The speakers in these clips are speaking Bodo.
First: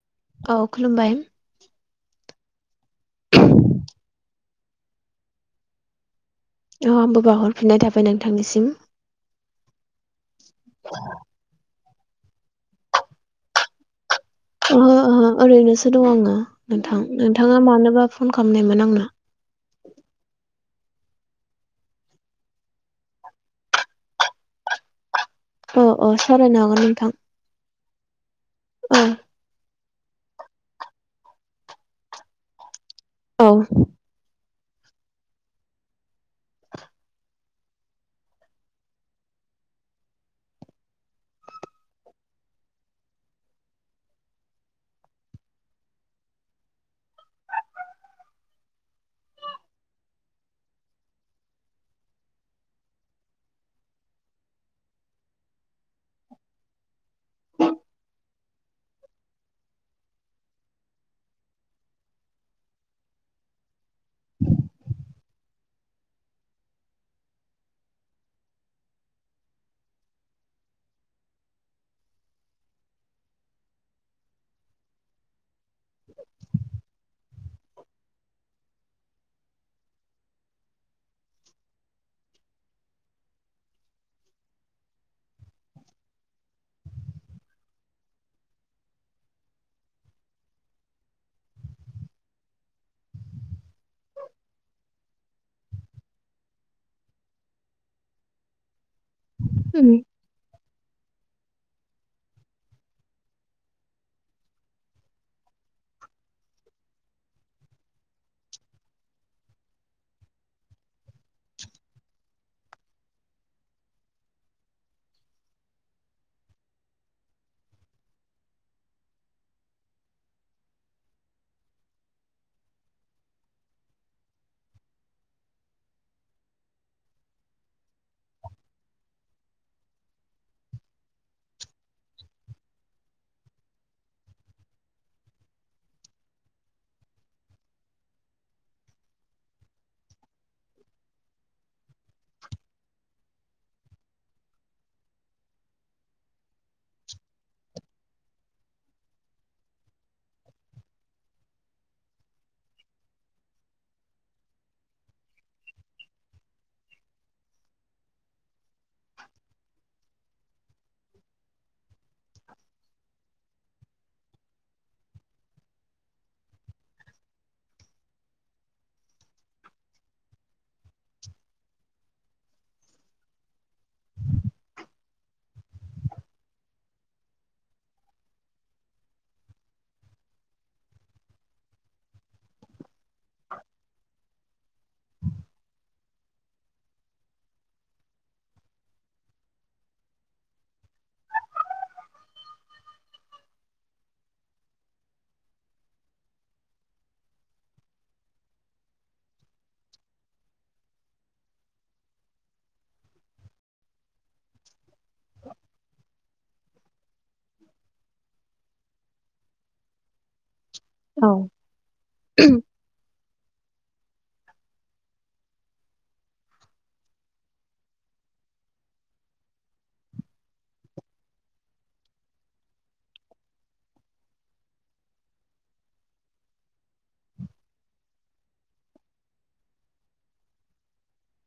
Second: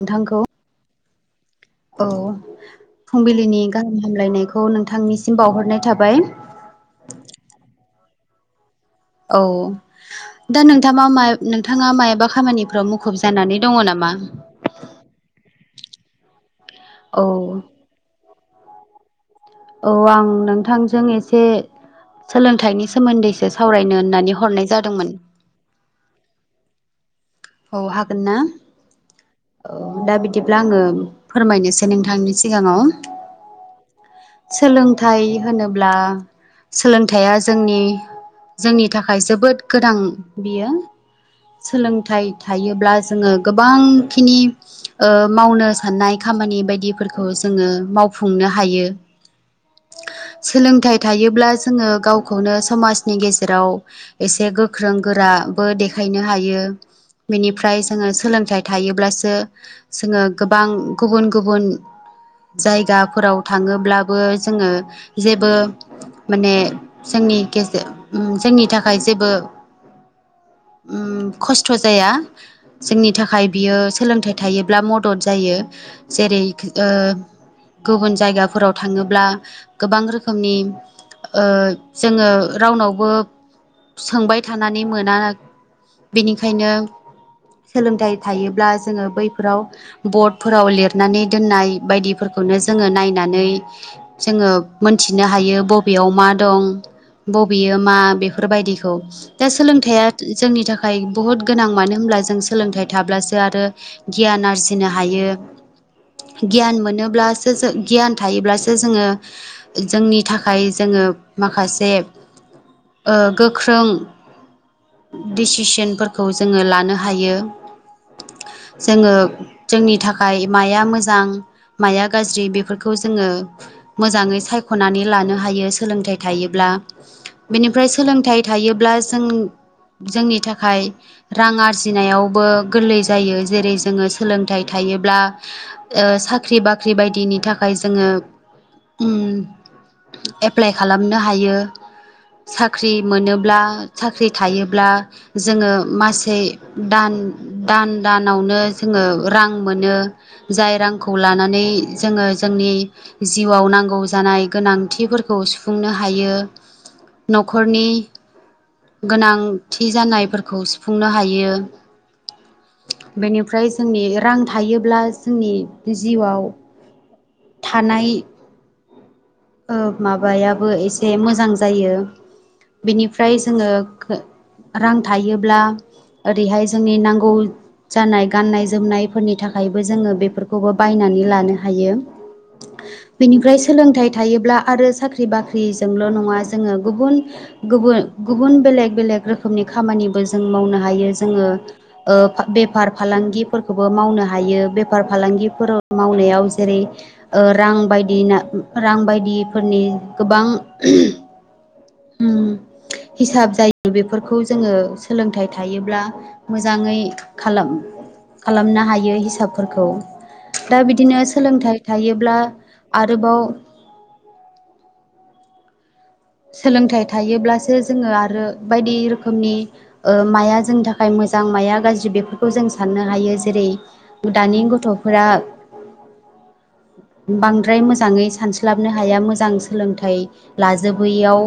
नोंथांखौ औ खुलुमबाय औ फुंबिलिनि गाहाम हामलायनायखौ नोंथांनिसिम बावहरनाय थाबाय औ आंबो बावहरफिननाय थाबाय नोंथांनिसिम। औ दा नोंथाङा नोंथाङा मायाबा खामानिफ्राव मुखुब जानानै दङ नामा? ओहो ओहो ओरैनोसो दं आङो नोंथां औ नोंथाङा मानोबा फन खालामनायमोन आंनाव औ आं नोंथांजों एसे सोलोंथाइनि सोमोन्दैसो सावरायनो होननानै हरनाय जादोंमोन। औ औ सावरायनो हागोन नोंथां। औ हागोन ना? औ दा बिदिब्ला आङो फोरमायनोसै नोंथांनि सिगाङाव औ सोलोंथाइ होनोब्ला सोलोंथाइया जोंनि जोंनि थाखाय जोबोद गोनां बियो सोलोंथाइ थायोब्ला जोङो गोबां खिनि ओ मावनो साननाय खामानि बायदिफोरखौ जोङो मावफुंनो हायो। [inaudible] सोलोंथाइ थायोब्ला जोङो गावखौनो समाजनि गेजेराव एसे गोख्रों गोरा दाबो देखायनो हायो। बेनिफ्राय जोङो सोलोंथाइ थायोब्लासो जोङो गोबां गुबुन गुबुन जायगाफोराव थाङोब्लाबो जोङो जेबो माने ज जोंनि गेजेर जोंनि थाखाय जेबो [inaudible] उ खस्थ' जाया । जोंनि थाखाय बियो सोलोंथाइ थायोब्ला मदद जायो। जेरै ओ गुबुन जायगाफोराव थाङोब्ला गोबां रोखोमनि जोङो रावनावबो सोंबाय थानानै मोना। बेनिखायनो सोलोंथाइ थायोब्ला जोङो बैफोराव बर्डफोराव लिरनानै दोननाय बायदिफोरखौ बेखौनो जोङो नायनानै जोङो मोनथिनो हायो । बबेयाव मा दं? बबेयो मा बेफोरबायदिखौ दा उम सोलोंथाइया जोंनि थाखाय बुहुत गोनां मानो होनब्ला । जों सोलोंथायाइ थाब्लासो आरो गियान आरजिनो हायो। गियान मोनोब्लासो जों गियान थायोब्लासो जोङो जोंनि थाखाय जोङो माखासे गोख्रों दिसिसनफोरखौ जोङो लानो हायो। [inaudible] जोङो जोंनि थाखाय माया मोजां माया गाज्रि? बेफोरखौ जोङो मोजाङै सायख'नानै लानो हायो। सोलोंथाइ थायोब्ला बेनिफ्राय सोलोंथाइ थायोब्ला जों जोंनि थाखाय रां आरजिनायावबो गोरलै जायो जेरै जोङो सोलोंथाइ थायोब्ला साख्रि बाख्रि बायदिनि थाखाय जोङो एप्लाइ खालामनो हायो। साख्रि मोनोब्ला साख्रि थायोब्ला जोङो मासै दान दान दानावनो जोङो रां मोनो । जाय रांखौ लानानै जोङो जोंनि नि जिउआव नांगौ जानाय गोनांथिफोरखौ सुफुंनो हायो। नखरनि गोनांथि जानायफोरखौ सु फुंनो हायो। बेनिफ्राय जोंनि रां थायोब्ला जोंनि जिउआव थानाय ओ माबाया बो एसे मोजां जायो। बेनिफ्राय जोङो रां थायोब्ला ओरै हाय जोंनि नांगौ जानाय गाननाय जोमनायफोरनि थाखायबो जोङो बेफोरखौबो बायनानै लानो हायो। बेनिफ्राय सोलोंथाइ थायोब्ला आरो साख्रि बाख्रि न जोंल नङा जोङो गुबुन गुबुन गुबुन बेलेग बेलेग रोखोमनि खामानिबो जो मावनो हायो। जोङो ओ बेफार फालांगिफोरखौबो मावनो हायो बेफार फालांगि फोराव मावनायाव जेरै ओ रां बायदिनो रां बायदिफोरनि गोबां [inaudible] उम [inaudible] हिसाब जायो । बेफोरखौ जोङो सोलोंथाइ थायोब्ला मोजाङै खालाम खालामनो हायो हिसाबफोरखौ दा बिदिनो औ सोलोंथाइ थायोब्ला आरोबाव सोलोंथाइ थायोब्लासो जोङो आरो बायदि रोखोमनि माया जोंनि थाखाय मो जां माया गाज्रि बेफोरखौ जों साननो हायो। जेरै दानि गथफोरा [inaudible] बांद्राय मोजाङै सानस्लाबनो हाया मोजां सोलोंथाइ लाजोब बैयाव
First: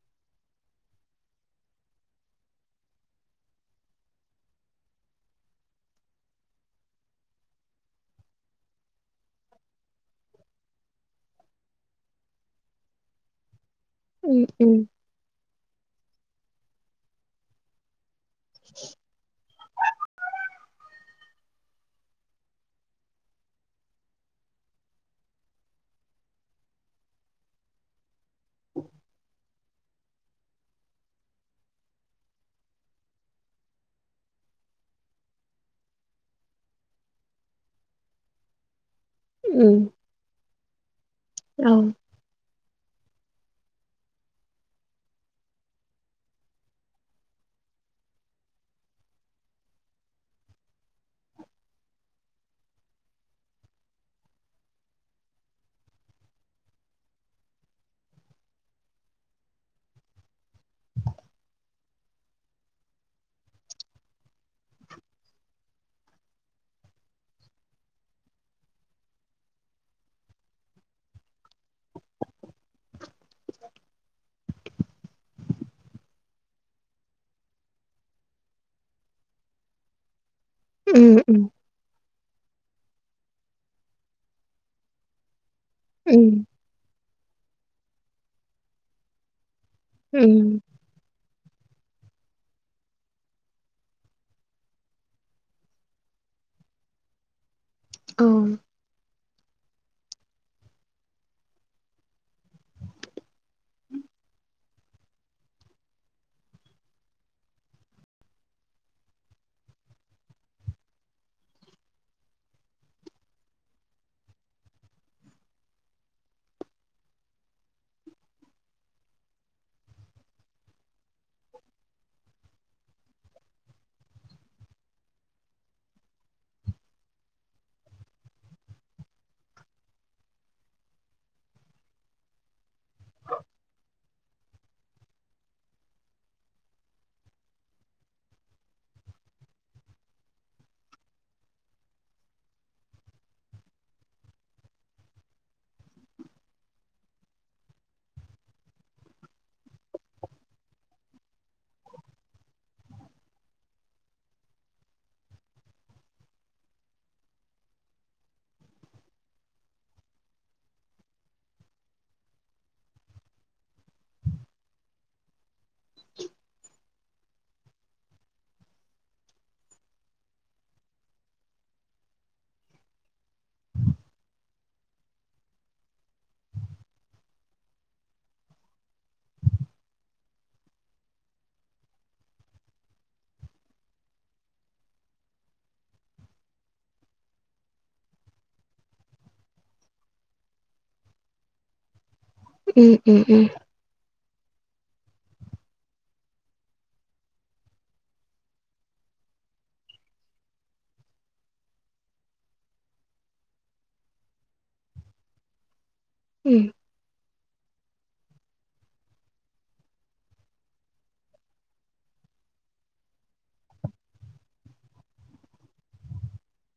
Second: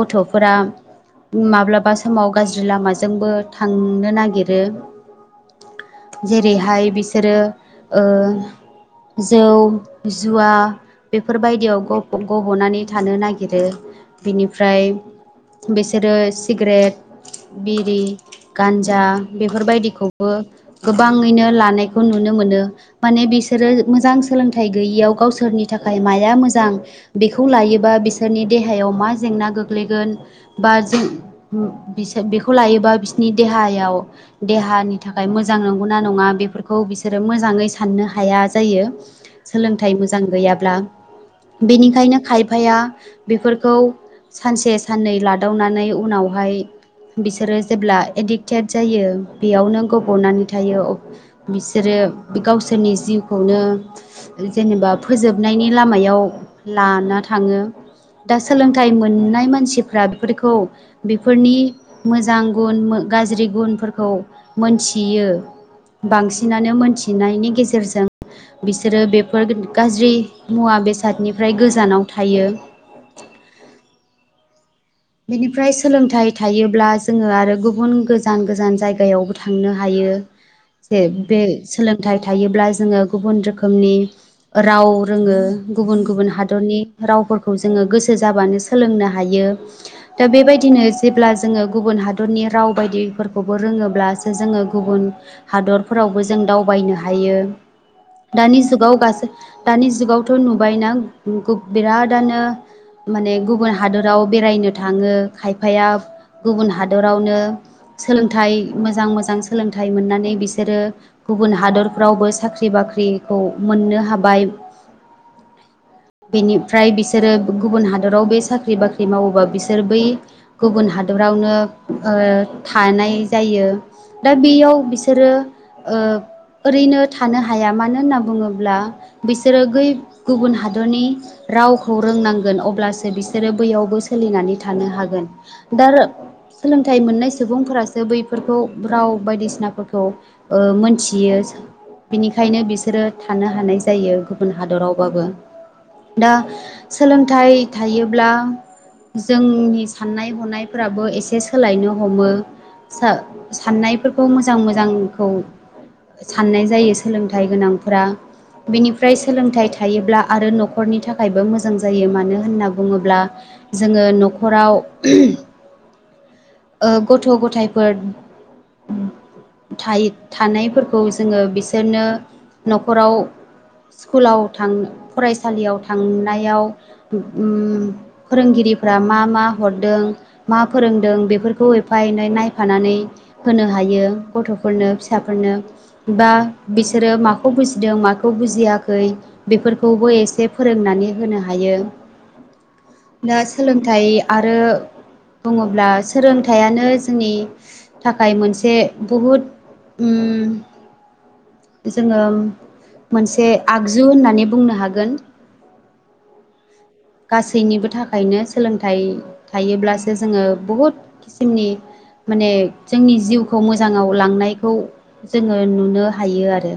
गथफोरा माब्लाबा समाव गाज्रि लामाजोंबो थांनो नागिरो। जेरै हाय बिसोरो ओ जौ जुवा बेफोर बायदियाव ग गबनानै थानो नागिरो। उम उम बिनिफ्राय बिसोरो सिग्रेट बिरि गान्जा बेफोर बायदिखौबो गोबां लानायखौ नुनो मोनो माने बिसोरो मोजां सोलोंथाइ गैयियाव गावसोरनि थाखाय मा या मोजां बेखौ लायोबा बिसोरनि देहायाव मा जेंना गोगै ग्लैगोन बा जों बिस बेखौ लायोबा बिसोरनि देहायाव दे हानि थाखाय मोजां नंगौना नङा बेफोरखौ बिसोरो मोजाङै साननो हाया जायो। उम सोलोंथाइ मोजां गैयाब्ला औ बेनिखायनो खायफाया बेफोरखौ सानसे साननै लादावनानै उनाव हाय बिसोरो जेब्ला एडिक्टेड जायो बेयावनो गबनानै अब थायो बिसोरो यो गावसोरनि जिउखौनो जेनेबा फोजोबनायनि लामायाव लाना थाङो। दा सोलोंथाइ मोननाय मानसिफ्रा बेफोरखौ बेफोरनि मोजां गुन मो गो गाज्रि गुनफोरखौ मोनथियो। बांसिनानो मोनथिनायनि गेजेरजों बिसोरो बेफोर गाज्रि मुवा बेसादनिफ्राय गोजानाव थायो। बेनिफ्राय सोलोंथाइ थायोब्ला जोङो आरो गुबुन गोजान गोजान जायगायावबो थांनो हायो। यो जे उम बे उम सोलोंथाइ थायोब्ला जोङो। गुबुन रोखोमनि राव रोङो गुबुन उम गुबुन हादरनि रावफोरखौ जोङो गोसो जाबानो सोलोंनो हायो दा उम औ बेबायदिनो जेब्ला जोङो गुबुन हादरनि राव बायदिफोरखौबो रोङोब्लासो जोङो गुबुन हादरफोरावबो जोङो दावबायनो हायो दानि जुगाव गास दानि जुगावथ नुबायना गु बिरादनो माने गुबुन हादराव बेरायनो थाङो खायफाया गुबुन हादरावनो सोलोंथाइ मोजां मोजां सोलोंथाइ मोननानै बिसोरो गुबुन हादरफ्रावबो साख्रि बाख्रि साख्रिखौ मोननो हाबाय [inaudible] बेनिफ्राय बिसोरो गुबुन हादराव बे साख्रि बाख्रि मावोबा बिसोर जोर बै गुबुन हादरावनो ओ थानाय जायो। दा बेयाव बिसोरो ओ ओरैनो थानो हाया मानो होनना बुङोब्ला बिसोरो गै गुबुन हादरनि रावखौ रोंनांगोन अब्लासो बिसोरो बैयावबो सोलिनानै था थानो हागोन दा र सोलोंथाइ मोननाय सुबुंफोरासो बैफोरखौ राव बायदिसिना फोरखौ ओ मोनथियो बिनिखायनो बिसोरो थानो हानाय जायो गुबुन हादरावबाबो दा सोलोंथाइ थायोब्ला जोंनि साननाय हनायफ्राबो एसे सोलायनो हमो सा साननायफोरखौ मोजां मोजांखौ साननाय जायो सोलोंथाइ गोनांफोरा बेनिफ्राय सोलोंथाइ थायोब्ला आरो न'खरनि थाखायबो मोजां जायो मानो होनना बुङोब्ला जों जोङो न'खराव [inaudible] ओ गथ' गथायाइफोर थायो थानायफोरखौ जोङो बिसोरनो न'खराव स्कुलाव थां फरायसालियाव थांनायाव उम फोरोंगिरि फोरा मा मा हरदों मा फोरोंदों बेफोरखौ एफा एनै नायफानानै होनो हायो हायो गथ'फोरनो फिसाफोरनो बा बिसोरो माखौ बुजिदों माखौ बुजिया खै बेफोरखौबो इसे फोरोंनानै होनो हायो [unintelligible] थाय आरो बुङोब्ला सोरोंथायाइयानो जोंनि थाखाय मोनसे बहुद उम जोङो मोनसे आगजु होननानै बुंनो हागोन [unintelligible] गासैनिबो थाखायनो सोलोंथाइ थायोब्लासो जोङो बहुद किसिमनि माने जोंनि जिउखौ मोजाङाव लांनायखौ जोङो नुनो हायो आरो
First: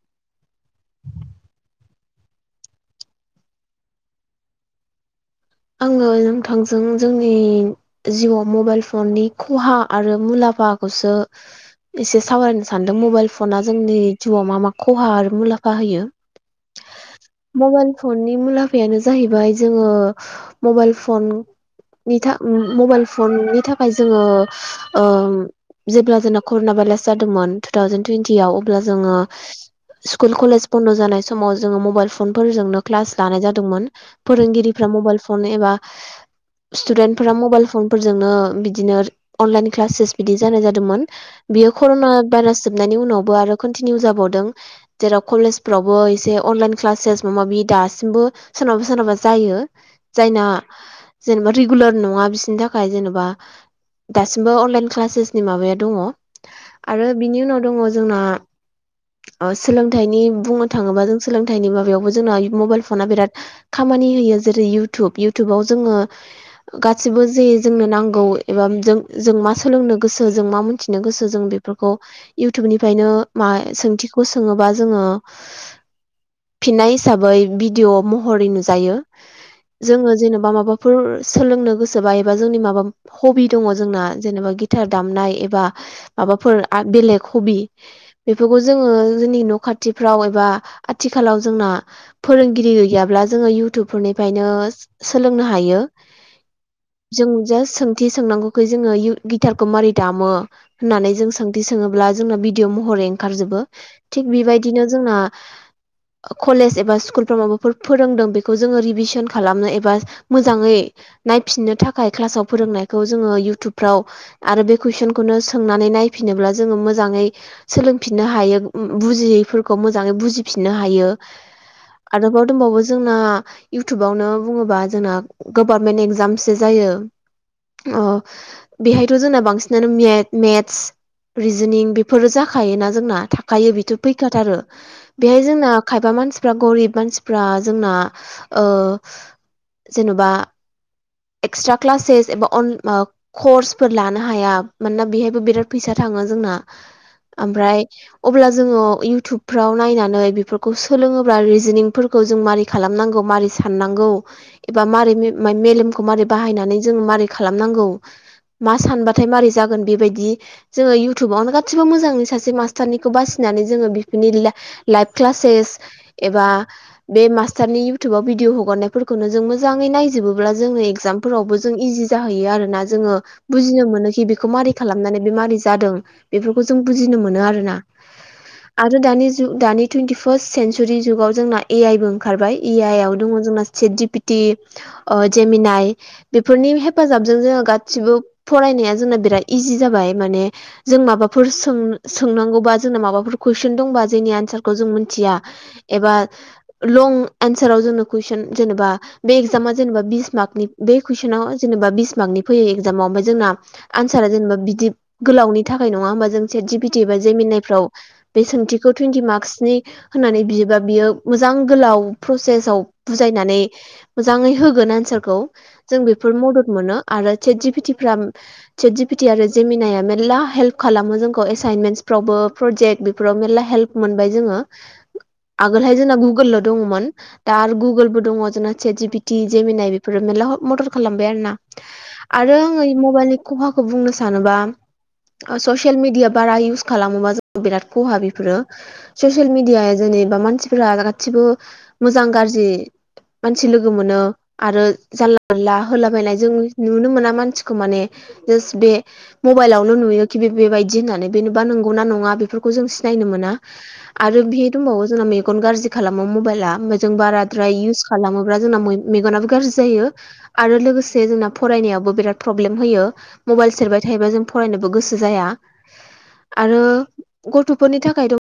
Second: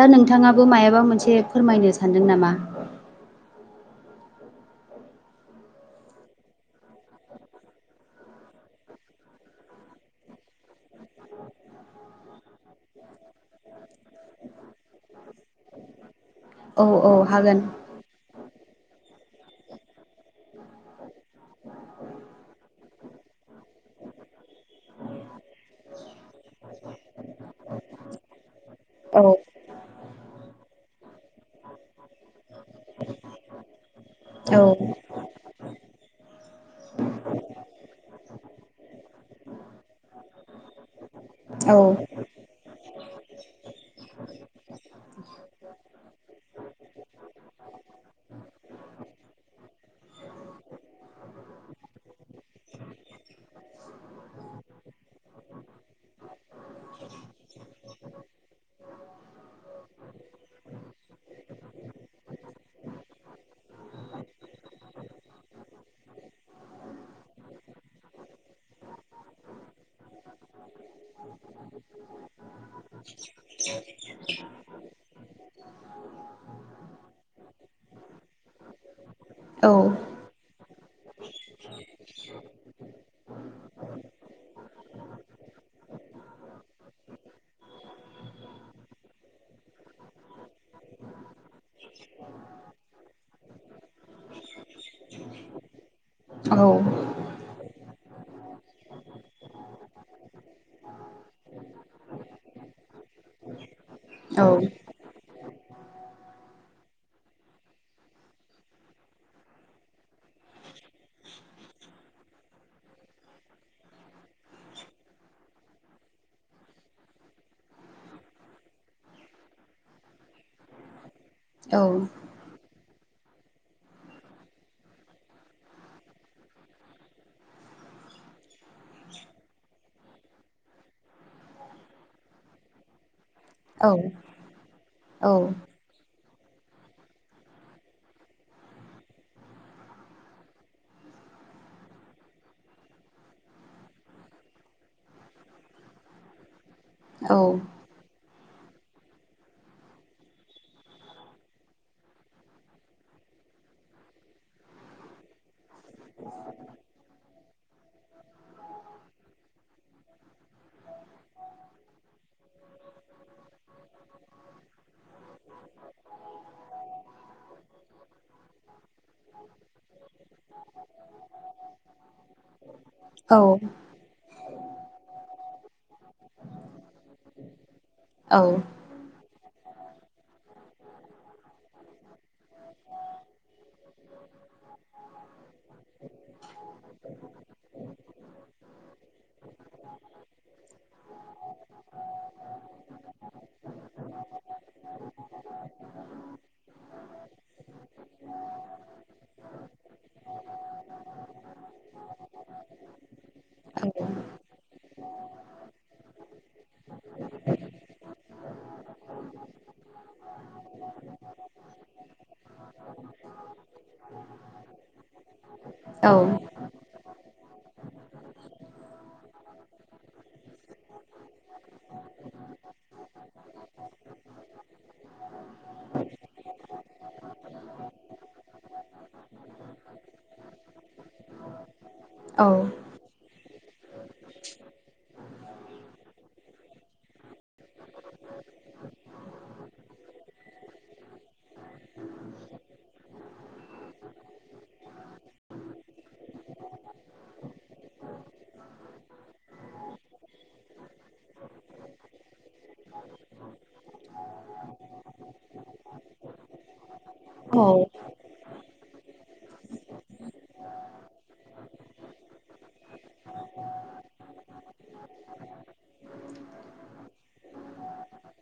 दा नोंथाङाबो मायाबा मोनसे फोरमायनो सानदों नामा? [inaudible] आङो नोंथांजों जोंनि जिउआव मबाइल फननि खहा आरो मुलाम फा खौसो इसे सावरायनो सानदों मबाइल फना जोंनि जिउआव मा मा खहा आरो मुलाम औ औ हागोन [unintelligible] मबाइल फननि मुलाफायानो जाहैबाय जोङो मबाइल फन नि थाख मबाइल फननि थाखाय जोङो ओम जेब्ला जोंना कर'ना भाइलास जादोंमोन टु थावजेन टुवन्टियाव अब्ला जोङो औ स्कुल कलेज बन्द' जानाय समाव जोङो मबाइल फनफोरजोंनो क्लास लानाय जादोंमोन औ फोरोंगिरि फ्रा मबाइल फन एबा स्टुदेन्ट फोरा मबाइल फन फोरजोंनो बिदिनो अनलाइन क्लासेस बिदि जानाय जादोंमोन बियो औ कर'ना भाइरास जोबनायनि उनाव आरो कनटिनिउ जाबावदों जेराव कलेजफ्रावबो एसे अनलाइन क्लासेस माबा माबि दासिमबो सोरनाबा सोरनाबा जायो। जायना जेनेबा रिगुलार नङा बिसोरनि थाखाय जेनेबा दासिमबो अनलाइन क्लासेसनि माबाया दङ। आरो बिनि उनाव दङ जोंना ओ सोलोंथाइनि बुंनो थाङोबा जों सोलोंथाइनि माबायावबो जोंना मबाइल फना बिराद खाम मानि होयो जेरै इउटुब इउटुबाव जोङो गासिबो जे जोंनो नांगौ एबा जों जों मा सोलोंनो गोसो जों मा मिथिनो गोसो जों बे फोरखौ इउटुबनिफ्रायनो मा सोंथिखौ सोङोबा जोङो फिननाय हिसाबै भिदिअ' महरै नुजायो औ जोङो जेनेबा माबाफोर सोलोंनो गोसोबा एबा जोंनि माबा हबि दङ जोंना जेनेबा गि थार दामनाय एबा माबाफोर आग बेलेग हबि बेफोरखौ जोङो जोंनि न' खाथ थिफ्राव एबा आथिखालाव जोंना फोरोंगिरि गैयाब्ला जों थुब फोरनिफ्रायनो सोलोंनो हायो औ जों जा सों थि सोंनांगौखौ जोङो गिटारखौ मारै दामो होननानै जों सोंथि सोङोब्ला जोंना भिदिअ महर ओंखार जोबो। थिग औ बिबायदिनो जोंना कलेज एबा स्कुलफ्राव माबाफोर फोरोंदों बे खौ जोङो रिभिसोन खालामनो एबा मोजाङै नायफिननो थाखाय क्लासाव फोरोंनायखौ जोङो इउटुबफ्राव आरो बे कुइसनखौनो सोंनानै नायफिनोब्ला जोङो मोजाङै सोलोंफिननो हाय बुजियै फोरखौ मोजाङै बुजिफिनो हायो औ आरोबाव दंबावो जोंना इउथुबावनो बुङोबा जोंना गभारमेन्ट एगजामसो जायो अ बेहायथ' जोंना बांसिनानो मे मेथ्स रिजिनिं बेफोरो जाखायोना जोंना खायो बिथ' फैखाथारो बेहाय औ जोंना खायफा मानसिफ्रा गरिब मानसिफ्रा जोंना ओ जेन'बा एक्सट्रा क्लासेस एबा अन कर्सफोर लानो हाया मानोना बेहायबो बिराद फैसा था थाङो जोंना ओमफ्राय अब्ला जोङो इउटुबफ्राव नायनानै बेफोरखौ सोलोङोब्ला रिजनिंफोरखौ जों मारै खालामनांगौ मारै साननांगौ एबा मारै मेलेमखौ मारै बाहायनानै जों मारै खालामनांगौ मा सानबाथाय मारै जागोन बेबायदि जोङो इयउथुबावनो गासिबो मोजांङै सासे मास्टारनिखौ बासिनानै [unintelligible] लाइभ क्लासेस एबा बे मास नि इउटुबाव भिडिअ हगारनायफोरखौनो जों मोजाङै नायजोबोब्ला जोङो एगजामफोरावबो जों इजि जाहैयो आरो ना जोङो बुजिनो मोनोखि बेखौ मारै खालामनानै मारै जादों बेफोरखौ जों‌ बुजिनो मोनो‌ आरो ना आरो दानि जु दानि टुइन्टि फार्स्ट सेेनसुरि जुगाव जोंना ए आइबो ओखारबाय ए आइ आव दङ जोंना chat G P T Gemini बेफोरनि हेफाजाब जोंनो गासिबो फरायनाया जोंना बिराद इजि जाबाय माने जों माबाफोर सों-सों सोंनांगौबा जोंना माबाफोर कुइसन दंबा जोंनि एनसारखौ जों मिथिया एबा लं एनसाराव जोंनो कुइसन जेनेबा बे एगजामा जेनेबा बिस मार्कनि बे कुइसनाव जेनेबा बिस मार्कनि फैयो एगजामाव जोंना आनसारा जेनेबा बिदि गोलावनि थाखाय नङा होमबा जों सेट जि फि थि एबा जेमिनाइ फ्राव बे सोंथिखौ टुइन्टि मार्कसनि होननानै बियोबा बियो मोजां गोलाव प्रसेसाव बुजायनानै मोजाङै होगोन एनसारखौ जों बेफोर मदद मोनो आरो चेत जि पिटिफ्रा सेट जि पिटि आरो जेमिनाया मेर्ला हेल्प खालामो जोंखौ एसाइनमेन्टस फ्रावबो प्रजेक बेफोराव मेरला हेलब मोनबाय जोङो आगोलहाय जोंना गुगोलल' दङमोन दा आरो गुगोलबो दङ जोंना chat G P T Gemini बेफोरो मेरला मदद खालामबाय आरो ना औ आरो आङो मबाइलनि खहाखौ बुंनो सानोबा ससियेल मिडिया बारा इउस खालामोबा जों बिराद खहा बेफोरो ससियेल मिडिया बा मानसिफोरा गासिबो मोजां गाज्रि मानसि लोगो मोनो आरो जानला मोनला होलाबायनाय जों नुनो मोना मानसिखौ माने जास बे मबाइलावनो नुयो कि बे बेबायदि होननानै बेेनबा नंगौ ना नङा बेफोरखौ जों सिनाय मोना आरो बेहाय दंबावो जोंना मेगन गाज्रि खालामो मबाइला होमबा जों औ बाराद्राय औ इउज खालामो बा जोंना मे-मेगनाबो गाज्रि जायो आरो लोगोसे जोंना फरायनायावबो बिराद प्रब्लेम होयो। मबाइल सेरबाय थायोबा जों फरायनोबो गोसो जाया आरो गथ'फोरनि थाखायथ'